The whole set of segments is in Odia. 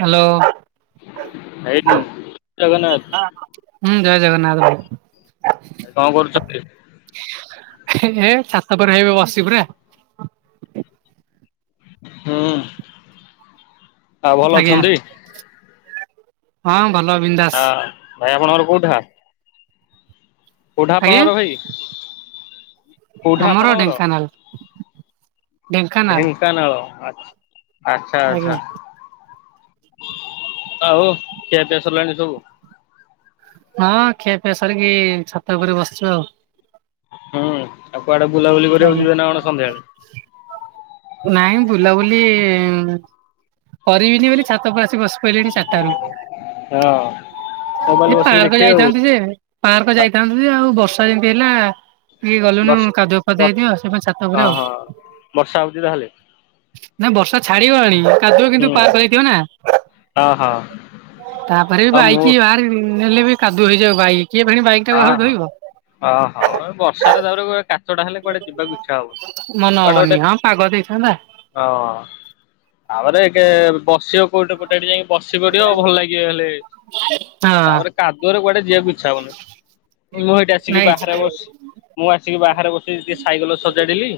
ହ୍ୟାଲୋ ହଲୋ ଆଇ ଜଗନ୍ନାଥ। ହୁଁ ଜୟ ଜଗନ୍ନାଥ ଭାଇ। କଣ କରୁଛନ୍ତି? ଏହେ ଛାତ ପରେ ହେଇବେ ବସିଚି ପରା। ହୁଁ ଆଉ ଭଲ ଆଜ୍ଞା ଅଛନ୍ତି। ହଁ ଭଲ ବିନଦାସ। ଆ ଭାଇ ଆପଣଙ୍କର କୋଉଠା? କୋଉଠା ଆଜ୍ଞା ଆପଣଙ୍କର ଭାଇ? କୋଉଠା ଆମର ଆପଣଙ୍କର ଢେଙ୍କାନାଳ ଢେଙ୍କାନାଳ ଢ଼େ ଙ୍କାନାଳ ଆଚ୍ ଆଚ୍ଛା ଆଜ୍ଞା ଆଛା। ଆଉ ଖିଆ ପିଆ ସରିଲାଣି ସବୁ। ହଁ ଖିଆପିଆ ସରିକି ଛାତ ଉପରେ ବସିଛୁ ଆଉ। ହୁଁ ଆଉ କୁଆଡେ ବୁଲା ବୁଲି କରିବାକୁ ଆଜ୍ଞା ଯିବେ ନା କଣ ସନ୍ଧ୍ୟାବେଳେ? ନାଇଁ ବୁଲାବୁଲି କରିବିନି ବୋଲି ଛାତଉପରେ ଆସି ବସିପଇଲିଣି ଚାରିଟାରୁ। ହଁ। ମୋବାଇଲ ଏ ବସିକି ପାର୍କ ଦେଖିବେ ଆଉ ଯାଇଥାନ୍ତୁ ଯେ ପାର୍କ ଯାଇଥାନ୍ତୁ ଯେ ଆଉ ବର୍ଷା ଯେମତି ହେଲା ଟିକେ ଗଲୁନୁ ବର୍ଷ ହଁ କାଦୁଅ ଫାଧୁଅ ହେଇଥିବ ସେ ପୁଣି ଛାତ ଉପରେ ଆଉ। ହଁ ବର୍ଷା ହଉଛି ତାହେଲେ ନା ବର୍ଷା ଛାଡିଗଲାଣି କାଦୁଅ ହୁଁ କିନ୍ତୁ ପାର୍କ ହେଇଥିବ ନା। ହଁ ହଁ ତାପରେଵି ଆଉ ମୁଁ ବାଇକି ବାହାରେ ନେଲେବି କାଦୁଅ ହେଇଯିବ ବାଇକ କିଏ ଫେଣି ବାଇକ୍ ଟାକୁ ଆହୁରି ଧୋଇବ। ଓ ହଉ ବର୍ଷାରେ ତାପରେ ଗୁରେ କା ସେଟା ହେଲେ କୁଆଡେ ଯିବାକୁ ଇଚ୍ଛା ହବନି ମନ କୁଆଡେ ହବନି ଗୋଟେ ହଁ ପାଗ ଦେଇଥାନ୍ତା ହଁ ଆପରେ କେ ବସିବାକୁ କୋଟୋ ପୋଟା ଟି ଯାଇକି ବସି ପଡିବ ଭଲ ଲାଗିବ ହେଲେ ହଁ ତାପରେ କାଦୁଅରେ କୁଆଡେ ଯିବାକୁ ଇଚ୍ଛା ହଉନି ମୁଁ ଏଇଠି ଆସିକି ନାଇଁ ଆଜ୍ଞା ବାହାରେ ବସି ମୁଁ ଆସିକି ବାହାରେ ବସିକି ଟିକେ ସାଇକଲ ସଜାଡ଼ିଲି।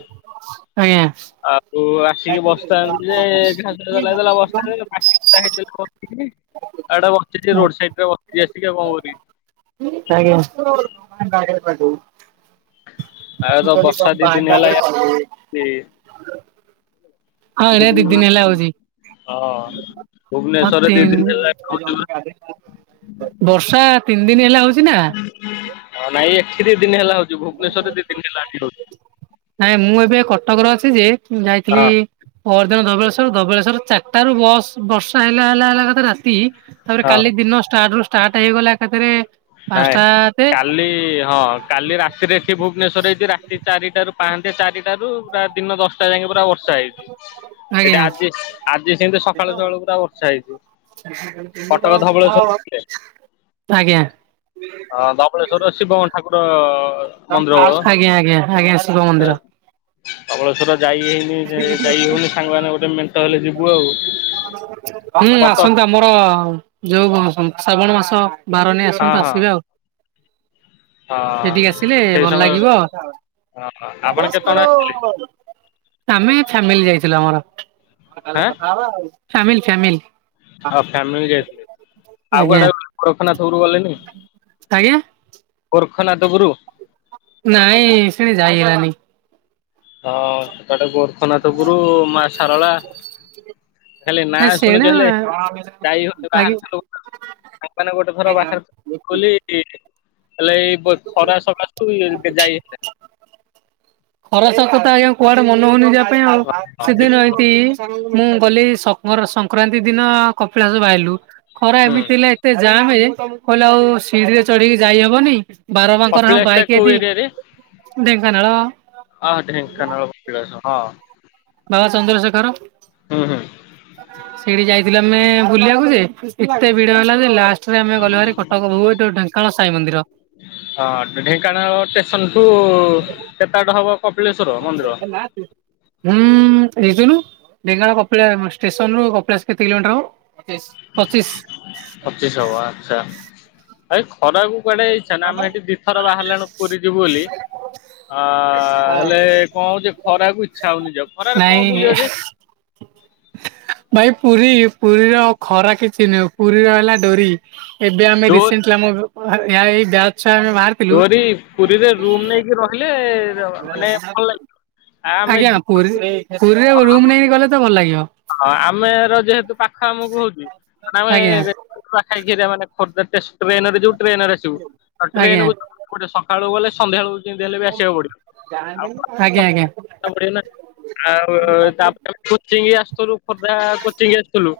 ଆଜ୍ଞା। ଆଉ ଆସିକି ବସିଥାନ୍ତି ଯେ ଘାଲା ବସିଥା ହେଇ ଏଡା ବସିଛି ରୋଡ ସାଇଡ ରେ ବସିଛି ଆସିକି କଣ କରିବି? ଆଜ୍ଞା। ଆଉ ତ ବର୍ଷା ଦି ଦିନ ହେଲା ୟା ଦି [unintelligible] ହଁ ଏଇଟା ଦି ଦିନ ହେଲା ହଉଛି। ହଁ। ହଁ ଭୁବନେଶ୍ୱରରେ ଦି ତିନ୍ ଦିନ ହେଲା ଏଠି ହଉଛି ପୁରା। ବର୍ଷା ତିନି ଦିନ ହେଲା ହଉଛି ନା। ହଁ ନାଇଁ ଏଠି ଦି ଦିନ ହେଲା ହଉଛି ଭୁବନେଶ୍ୱରରେ ଦି ଦିନ ହେଲା ଏଠି ହଉ ନାଇଁ ମୁଁ ଏବେ କଟକରେ ଅଛି ଯେ ଯାଇଥିଲି ହଁ ପରଦିନ ଧବଳେଶ୍ଵର ଧବଳେଶ୍ଵର ଚାରିଟାରୁ ବସ୍ ବର୍ଷା ହେଲା ହେଲା ହେଲା ଏକାତରେ ରାତି ତାପରେ ହଁ। କାଲି ଦିନ ଷ୍ଟାଟ ରୁ ଷ୍ଟାର୍ଟ ହେଇଗଲା ଏକାଥରେ ନାଇଁ ପାଞ୍ଚଟା ତେ କାଲି ହଁ କାଲି ରାତିରେ ଏଠି ଭୁବନେଶ୍ୱର ହେଇଛି ରାତି ଚାରିଟାରୁ ପାହାନ୍ତିଆ ଚାରିଟାରୁ ପୁରା ଦିନ ଦଶଟା ଯାଙ୍କେ ପୁରା ବର୍ଷା ହେଇଛି। ଏଟା ଆଜ୍ଞା ଆଜି ଆଜି ସେମିତି ସକାଳୁ ସକାଳୁ ପୁରା ବର୍ଷା ହେଇଛି। ତୁମେ କଟକ କଣ ଧବଳେଶ୍ୱର କଥାହବ ଆଜ୍ଞା। ହଁ ଧବଳେଶ୍ୱର ଶିବଙ୍କ ଠାକୁର ମନ୍ଦିର ହ ଆଜ୍ଞା ଆଜ୍ଞା ଆଜ୍ଞା ଶିବ ମନ୍ଦିର। ଧବଳେଶ୍ୱର ଯାଇ ହେଇନି ଯାଇ ହଉନି ସାଙ୍ଗମାନେ ଗୋଟେ ମେଣ୍ଟ ହେଲେ ଯିବୁ ଆଉ। ହୁଁ କଟକ ଆସନ୍ତୁ। ତମର ଯୋଉଁ ଶ୍ରାବଣ ମାସ ବାର ନେଇ ହଁ ଆସନ୍ତୁ ହଁ ଆସିବେ ଆଉ। ହଁ ସେଠିକି ଆସିଲେ ସେଇ ଭଲ ସମୟ ହଁ ଲାଗିବ। ଆପଣ କେତେଜଣ ଆସିଥିଲେ? ଆମେ ଫାମିଲି ଯାଇଥିଲୁ ଆମର ଆଁ ଫାମିଲି ଫାମିଲି। ଫ୍ୟାମିଲି ଯାଇଥିଲେ ଆଉ ଆଜ୍ଞା କୁଆଡେ କରଖାନା ଥବରୁ ଗଲେନି? ଆଜ୍ଞା। କୋରଖ ନାଦବରୁ ନାଇଁ ସେଠି ଯାଇ ହେଲାନି। ହଁ ସେପଟେ ଗୋରଖନାଥ ଗୁରୁ ମା ସାରଳା ଖାଲି ନା ଶୁଣିଚୁ ହେଲେ ଯାଇ ଆଜ୍ଞା [unintelligible] ତମେମାନେ ଗୋଟେ ଥର ବାହାର କୁ ଖୋଲି ହେଲେ ଏଇ ଖରା ସକାଶୁ ଯାଇ ହେଲାନି। ଖରା ସକାଶେ ଆଜ୍ଞା କୁଆଡେ ମନ ହଉନି ଯିବା ପାଇଁ ଆଉ ସେଦିନ ଏତି ମୁଁ ଗଲି ସ ସଂକ୍ରାନ୍ତି ଦିନ କପିଳାସ ଆଇଲୁ ଖରା ହୁଁ ଏମିତି ହେଲା ଏତେ ଜାମେ କହିଲେ ଆଉ ସିଡିିରେ ଚଢିକି ଯାଇହବନି ବାର ବାଙ୍କ ର କପିଳାସ ଟା ବାଇକ କୋଉ ଏଦି ଢେଙ୍କାନାଳ ହଁ ଢେଙ୍କାନାଳ କପିଳାଶ ହଁ। ବାବା ଚନ୍ଦ୍ରଶେଖର ହୁଁ ହୁଁ ସେଇଠି ଯାଇ ଆମେ ବୁଲିବାକୁ ଯେ ଏତେ ଭିଡ ହେଲା ଯେ ଲାଷ୍ଟରେ ଆମେ ଗଲୁ ଭାରି କଟକ ଠୁ ଡେଙ୍କାନାଳ ସାଇ ମନ୍ଦିର। ହଁ ଢେଙ୍କାନାଳ ଷ୍ଟେସନଠୁ କେତେ ବାଟ ହବ କପିଳେଶ୍ଵର ମନ୍ଦିର? ନାହାନ୍ତି। ହୁଁ [unintelligible] ଢେଙ୍କାନାଳ ଷ୍ଟ୍ରେସନରୁ କପଳାସ କେତେ କିଲୋମିଟର ହେବ? ହବ ପଚିଶ। ଆଚ୍ଛା। ଏଇ ଖରାକୁ କୁଆଡେ ଇଛା ନାଇଁ ଆମେ ଏଠି ଦିଇଥର ବାହାରିଲୁଣି ପୁରୀ ଯିବୁ ବୋଲି ଆ ହେଲେ କଣ ହଉଚି ଖରାକୁ ଇଚ୍ଛା ହଉନି ଯିବାକୁ ଖରାରେ ନାଇଁ କଣ ବୁଲିବ ଯେ। ଭାଇ ପୁରୀ ପୁରୀର ଖରା କିଛି ନହେଁ ପୁରୀ ର ହେଲା ଡୋରି ଏବେ ଆମେ ଡୋ ରିସେଣ୍ଟଲି ଆମର [unintelligible] ଡୋରି ପୁରୀରେ ରୁମ ନେଇକି ରହିଲେ ମାନେ ଭଲ ଲାଗିବ। ଆମେ ଆଜ୍ଞା ପୁରୀ ପୁରୀରେ ରୁମ୍ ନେଇକି ଗଲେ ତ ଭଲ ଲାଗିବ। ହଁ ଆମର ଯେହେତୁ ପାଖ ଆମକୁ ହେଉଚି ଆମେ ଆଜ୍ଞା [unintelligible] ଖୋର୍ଦ୍ଧା ଟ୍ରେନରେ ଯୋଉଁ ଟ୍ରେନରେ ଆସିବୁ ଆଜ୍ଞା ଟ୍ରେନ [unintelligible] କୋଉଁଠେ ସକାଳୁ ଗଲେ ସନ୍ଧ୍ୟା ହେଉ ଯିମିତି ହେଲେ ଆସିବାକୁ ଆଜ୍ଞା ପଡ଼ିବ ଆଜ୍ଞା ଆଉ [unintelligible] ଆଉ ତାପରେ କୋଚିଂ ଆସୁଥିଲୁ ଖୋର୍ଦ୍ଧା କୋଚିଂ ଆସିଥିଲୁ।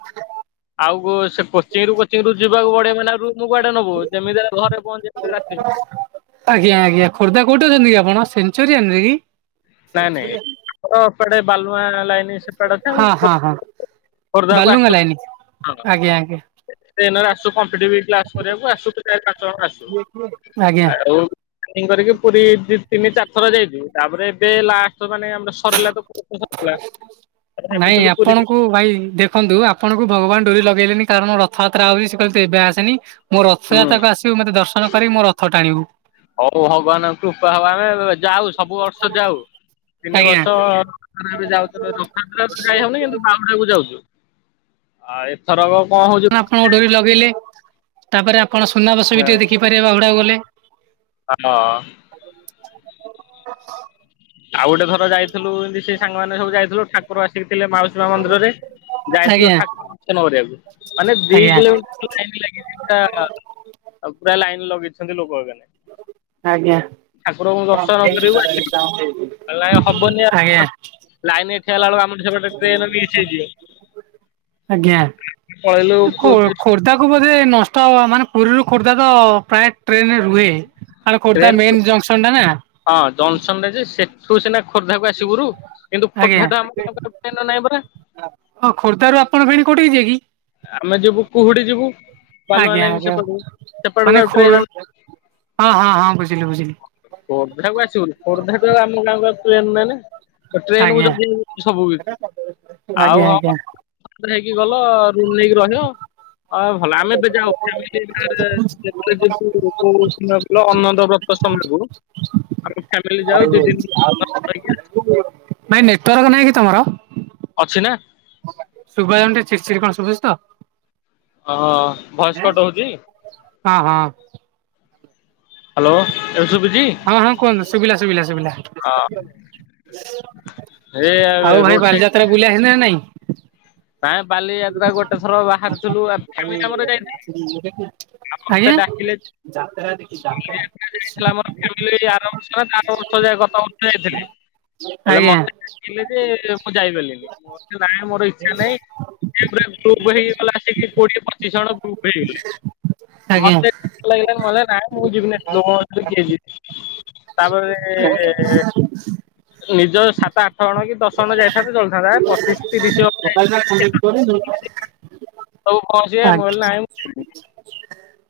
ଆଉ ସେ କୋଚିଂ ରୁ କୋଚିଂ ରୁ ଯିବାକୁ ପଡିବ ମାନେ। [unintelligible] ତୁ କୁଆଡେ ନେବୁ ଯେମିତି ହେଲେ ଘରେ ପହଞ୍ଚେଇଦେ ରାତି ଭିତରେ। ଆଜ୍ଞା ଆଜ୍ଞା ଖୋର୍ଦ୍ଧା କଉଠି ଅଛନ୍ତି କି ଆପଣ ସେଞ୍ଚୁରିଆନ କି? ନାଇଁ ନାଇଁ ସିଆଡ଼େ ବାଲୁଆଁ ଲାଇନ ସେପଡ ଟା ହଁ ହଁ ହଁ [unintelligible] ବାଲୁଙ୍ଗା ଲାଇନି ଆଜ୍ଞା ଆଜ୍ଞା ସବୁ କମ୍ପିଟିବିଟ କ୍ଲାସ କରିବାକୁ [unintelligible] ଚାରି ପାଞ୍ଚ ଜଣ ଆସୁ ଆଜ୍ଞା। ଆଉ ଏମିତି କରିକି ପୁରୀ ଦି ତିନି ଚାରିଥର ଯାଇଚୁ ତାପରେ ଏବେ ଲାଷ୍ଟ ମାନେ ଆମର ସରିଲା [unintelligible] ନାଇଁ ଭାବଥିଲୁ ପୁରୀ ଯିବୁ। ଆପଣଙ୍କୁ ଭାଇ ଦେଖ ଦେଖନ୍ତୁ ଆପଣଙ୍କୁ ଭଗବାନ ଡୋରି ଲଗେଇଲେନି କାରଣ ରଥଯାତ୍ରା ଆଉଚି ସେ କହିଲେ ତୁ ଏବେ ଆସେନି ମୋ ହୁଁ ରଥଯାତ୍ରାକୁ ଆସିବୁ ମୋତେ ଦର୍ଶନ କରିକି ମୋ ରଥ ଟାଣିବୁ। ହଉ ଭଗବାନଙ୍କ କୃପା ହ ଆମେ ଯାଉ ସବୁ ବର୍ଷ ଯାଉ ତିନି ଆଜ୍ଞା ବର୍ଷ ର ଯାଉ ରଥଯାତ୍ରା ଯାଇହଉନି କିନ୍ତୁ ବାହୁଡାକୁୁ ଯାଉଛୁ। ଆଉ ଏଥର କଣ ହଉଛି? ଆପଣ ଡୋରି ଲଗେଇଲେ ତାପରେ ଆପଣ ସୁନାବେ ସ ବି ହଁ। ଟିକେ ଦେଖିପାରିବେ ବାହୁଡାକୁ ଗଲେ [unintelligible] ଆଉ ଗୋଟେଥର ଯାଇଥିଲୁ, ଏମିତି ସେଇ ସାଙ୍ଗମାନେ ସବୁ ଯାଇଥିଲୁ ଠା ଠାକୁର ଆସିକି ଥିଲେ ମାଉସୀ ମା ମନ୍ଦିରରେ ଯାଇଥିଲ ଆଜ୍ଞା ଠାକୁର ଦର୍ଶନ କରିବାକୁ, ମାନେ ଦି ଆଜ୍ଞା। କିଲୋମିଟର ଲାଇନ ଲାଗିଛି ପା ଆଉ ପୁରା ଲାଇନ ଲଗେଇଛନ୍ତି ଲୋକ ମାନେ ଆଜ୍ଞା ଠାକୁରଙ୍କୁ ଦର୍ଶନ କରିବୁ ଆସିବୁ। ହବନି ଆ ଆଜ୍ଞା ଲାଇନ ଏଠି ହେଲା ବେଳକୁ ଆମର ଟ୍ରେନ ମିସ ହେଇଯିବ ଆଜ୍ଞା। ଖୋ [unintelligible] ଖୋର୍ଦ୍ଧାକୁ ବୋଧେ ନଷ୍ଟ ହ ମାନେ ପୁରୀରୁ ଖୋର୍ଦ୍ଧା ତ ପ୍ରାୟ ଟ୍ରେନରେ ରୁହେ, କାରଣ ଖୋର୍ଦ୍ଧା ଟ୍ରେନ ମେନ ଜଙ୍କସନ୍ ଟା ନା ହଁ ଜନ୍ସନ ରେ ଯେ ସେ ତୁ ସିନା ଖୋର୍ଦ୍ଧାକୁ ଆସିବୁରୁ କିନ୍ତୁ ଖୋର୍ଦ୍ଧା ଆମ ନାହିଁ ପରା। ହଁ ଖୋର୍ଦ୍ଧ ର ଆପଣ ଫେଣି କୋଉଠି କି ଯିବେ କି? ଆମେ ଯିବୁ କୁହୁଡି ଯିବୁ, ବାଲୁଆ ଆଜ୍ଞା ଲାଇନ ଆଜ୍ଞା ସେପଟକୁ ମାନେ ସେପଟକୁ ଆଉ ଖୋ ଟ୍ରେନ ହଁ ହଁ ହଁ ବୁଝିଲି ବୁଝିଲି। ଖୋର୍ଦ୍ଧାକୁ ଆସିବନି ଖୋର୍ଦ୍ଧା ତ ଆମ ଗାଁକୁ ଆସିବୁ ଏ ନାଇଁ ଟ୍ରେନ କୁ ଆଜ୍ଞା ଯଦି ସବୁ କିଛି ଆଉ ଆଜ୍ଞା ଆଜ୍ଞା। ହଁ ହେଇକି ଗଲ ରୁମ୍ ନେଇକି ରହିବ। ହଁ ଭଲ ଆମେ ଏବେ ଯାଉ ଫ୍ୟାମିଲ [unintelligible] [unintelligible] ଅନନ୍ତ ବ୍ରତ ସମୟକୁ ଆ ନାଇଁ ନେଟୱାର୍କ ନାଇଁ କି ତମର? ଅଛି ନା ଶୁଭା ଯାଉନି ଟିକେ ଚିଡ଼ିଚିଡି କଣ ଶୁଭୁଛି ତ। ଓ ଭଏସକଟ୍ ହଉଛି? ହଁ ହଁ ହାଲୋ ହଁ ହଁ କୁହନ୍ତୁ ଶୁଭିଲା ଶୁଭିଲା ଶୁଭିଲା। ହଁ ଏ ଆଉ ରୋଡ ଭାଇ ବାଲିଯାତ୍ରା ବୁଲିବା ହେଲେ ନାଇଁ? କ ବାଲିଯାତ୍ରା ଗୋଟେ ଥର ବାହାରିଥିଲୁ? [unintelligible] ଆତ ଡାକିଲେ ଯାଇଥିଲା ଆମର ଫାମିଲି ଆର ତାର ବର୍ଷ ଯାଏ ଗତ ବର୍ଷ ଯାଇଥିଲେ ଆଜ୍ଞା। ମତେ ହେଲେ ଯେ ମୁଁ ଯାଇପାରିଲିନି, ମୋ ନାଁ ମୋର ଇଚ୍ଛା ନାହିଁ ଗ ହେଇଗଲା। କୋଡିଏ ପଚିଶ ଜଣ ଗ୍ରୁପ ହେଇଗଲେ, ଆଜ୍ଞା ମତେ ଲାଗ ମ ନା ମୁଁ ଯିବିନିିଲୋ କି ଯିବ ତାପରେ ନିଜ ସାତ ଆଠ ଜଣ କି ଦଶ ଜଣ ଯାଇଥାନ୍ତ ଚଳିଥାନ୍ତା, ପଚିଶ ତିରିଶି ଜଣ। ଯାଇଥିଲେ [unintelligible] ସବୁ ପହଞ୍ଚିବେ ମୁଁ କହିଲି ନାହିଁ।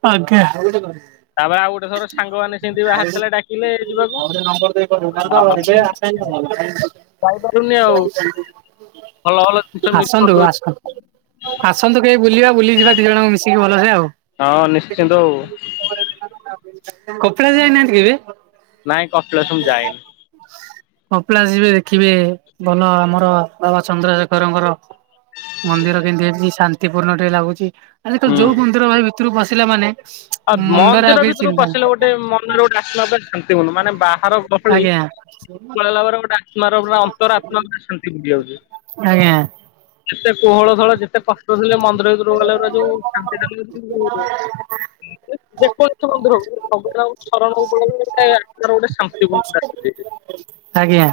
ଆଜ୍ଞା ତାପରେ ଆଉ ଗୋଟେ ଥର ସାଙ୍ଗମାନେ ସେମତି ବାହାର ଥିଲା ଡା ଆଉ ଟେ ନମ୍ବର ଦେଇ କରିବ [unintelligible] ପାଇପାରୁନି ଆଉ, ଭଲ ଭଲ ଜିନିଷ ମିସ୍ ଆସନ୍ତୁ ଆସନ୍ତୁ। କରିଦଉଛି। ଆସନ୍ତୁ କେହି ବୁଲିବା ବୁଲିଯିବା ଦି ଜଣଙ୍କୁ ମିଶିକି ଭଲରେ ଆଉ। ହଁ ନିଶ୍ଚିନ୍ତ ଆଉ କପିଲାସ ଯାଇନାହାନ୍ତି କେବେ? ନାଇଁ କପିଳାସ ମୁଁ ଯାଇନି। କପିଳାସ ଯିବେ ଦେଖିବେ ଭଲ ଆମର ବାବା ଚନ୍ଦ୍ରଶେଖରଙ୍କର ମନ୍ଦିର କେମିତି ହେଇଚି ଶାନ୍ତି ପୂର୍ଣ୍ଣ ଟିକେ ଲାଗୁଚି। ଆଜିିକାଲି ଯୋଉ ମନ୍ଦିର ଭାଇ ଭିତରକୁ ପସିଲା ମାନେ ଅ ମୁଣ୍ଡରେ ଆଉ ମନ୍ଦିର କିଛି ଭିତରକୁ ଚିନ୍ତା ନାହିଁ। ପଶିଲେ ଗୋଟେ ଗୋଟେ ମନରେ ଗୋଟେ ଆସିଲା ମାନେ ଶାନ୍ତି ପୂର୍ଣ୍ଣ। ମାନେ ବାହାର ଗହଳି। ଆଜ୍ଞା [unintelligible] [unintelligible] ପୁରା ଅନ୍ତର ଆତ୍ମା ପୁରା ଶାନ୍ତି ହେଇଯାଉଛି। ଆଜ୍ଞା ଏତେ କୋହଳ ଥର ଯେତେ କଷ୍ଟ ଥିଲେ ମନ୍ଦିର ଭିତରକୁ ଗଲେ ଯୋଉଶାନ୍ତି। [unintelligible] ଯେକୌଣସି ମନ୍ଦିର ହଉ [unintelligible] ଶାନ୍ତିପୂର୍ଣ୍ଣ ଥାଏ। ଆଜ୍ଞା।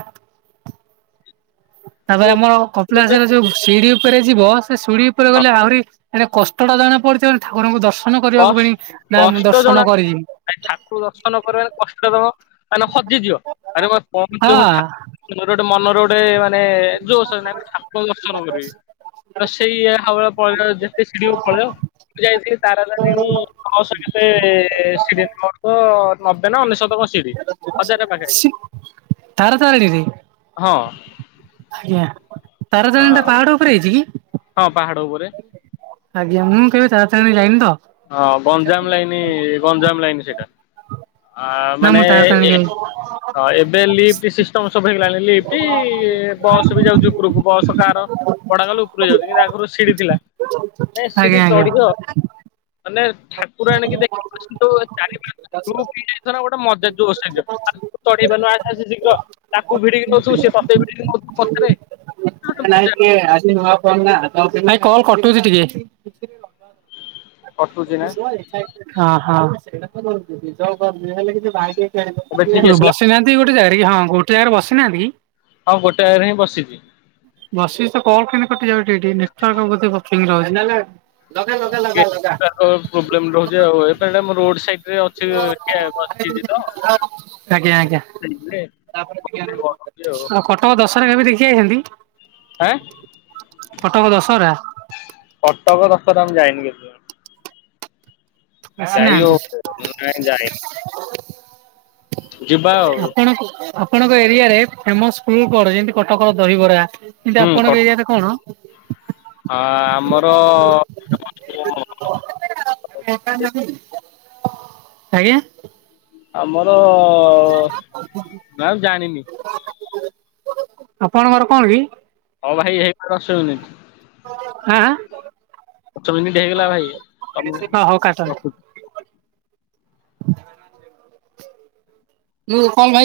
ତାପରେ ଆମର କପିଳାସିର ଯୋଉ ଶିଢି ଉପରେ ଯିବ ସେ ଶିଢି ଉପରେ ଗଲେ ଆହୁରି ମାନେ କଷ୍ଟ ଟା ଜଣା ପଡିଥିବ, ଠାକୁରଙ୍କୁ ଦର୍ଶନ କରିବାକୁ ଫୁଣି ନା ମୁଁ ଦର୍ଶନ କରିବି। ଭାଇ ଠାକୁର ଦର୍ଶନ କରିବାରେ କଷ୍ଟ ଦବ ମାନେ ହଜିଯିବ ଆରେ ପହଞ୍ଚିବଣି ଠା ହଁ ମର ଗୋଟେ ମନର ଗୋଟେ ମାନେ ଜୋଶ [unintelligible] ଠାକୁର ଙ୍କୁ ଦର୍ଶନ କରିବି। ତ ସେଇ। [unintelligible] [unintelligible] ନବେ ନା ଅନେଶତ କଣ ସିଡ଼ି ହଜାର ପାଖା ପାଖି। ତାରା ତାରିଣୀରେ ହଁ। ଆଜ୍ଞା। ତାରତାରିଣୀ ଟା ପାହାଡ ଉପରେ ହେଇଚି କି? ହଁ ପାହାଡ଼ ଉପରେ। ଆଜ୍ଞା। ମୁଁ କେବେ ତାରାତାରିଣୀ ଯାଇନି ତ। ହଁ ଗଞ୍ଜାମ ଲାଇନ ଗଞ୍ଜାମ ଲାଇନ ସେଇଟା। ଆ ନା ମାନେ ମୁଁ ତାରାତାରିଣୀ କେବେ ଏବେ ଲିଫ୍ଟ ସି ସବୁ ହେଇଗଲାଣି ଲିଫ୍ଟ ବସ ବି ଯାଉଚି ଉପରକୁ ବସ କାର ଭଡା କଲେ ଉପରକୁ ଯାଉଚି। କିନ୍ତୁ ଆଗରୁ ସିଡି ଥିଲା। ନାଇ ସିଡି ଆଜ୍ଞା ଆଜ୍ଞା। ଚଢିବ ମାନେ ଠାକୁର ଆଣିକି ଦେଖି। [unintelligible] [unintelligible] ଆରେ ତୁ ଚଢ଼ି ପାରୁନୁ। ଆସେ ଆସେ ଶୀଘ୍ର। ତାକୁ ଭିଡିକି ନଉଥୁବୁ, ସେ ତତେ ଭିଡିକି ନଉଥିବ ପଛରେ। [unintelligible] ନାଇଁ କଲ କଟୁଛି ଟିକେ। କଟୁଛି ନା ଅ ହଁ। ବସିନାହାନ୍ତି ଗୋଟେ ଜାଗାରେ କି ଏବେ ଠିକ ହଁ ଆସିଲା ଗୋଟେ ଜାଗାରେ ବସିନାହାନ୍ତି କି? ହଁ ଗୋଟେ ଜାଗାରେ ହିଁ ବସିଚି। ବସିଚି ତ କଲ କେମିତି କଟିଯାଉଚି ଏଇଠି। ନେଟୱର୍କ ବୋଧେ [unintelligible] ରହୁଚି। ଲଗା ଲଗା ଲଗା ଲଗା। ନେଟୱର୍କ ପ୍ରୋବ୍ଲେମ୍ ରହୁଛି ଆଉ। ମୁଁ ରୋଡ୍ ସାଇଟ ଅଛି ଟିକେ ବସିଚି ତ। ଆଜ୍ଞା ଆଜ୍ଞା ଆଉ [unintelligible] କଟକ ଦଶହରା କେବେ ଦେଖି ଆଇଛନ୍ତି? ଆଁ କଟକ ଦଶହରା। କଟକ ଦଶହରା ମୁଁ ଯାଇନ କେତେବେଳେ। ଯାଇ ଆସିନାହାନ୍ତି? ହଉ ନାଇଁ ଯାଇନି ଯିବା ଆଉ ଆପଣ ଙ୍କୁ ଆପଣଙ୍କ ଏରିଆରେ ଫେମସ ଫୁଡ୍ କଣ? ଯେମତି କଟକର ଦହିବରା। କିନ୍ତୁ ଆପଣଙ୍କ ଏରିଆ ରେ କଣ? ହଁ ହଁ ଆମର ଆଜ୍ଞା। ଆମର ନ ମୁଁ ଜାଣିନି। ଆପଣଙ୍କର କଣ କି? ହଉ ଭାଇ ହେଇଗଲା ଦଶ ମିନିଟ୍। ଆଁ ଆଁ। ଦଶ ମିନିଟ ହେଇଗଲା ଭାଇ। ତ ମୁଁ ହଁ ହଉ କାଟନ୍ତୁ ରଖୁଚି। ମୁଁ କଣ ଭାଇ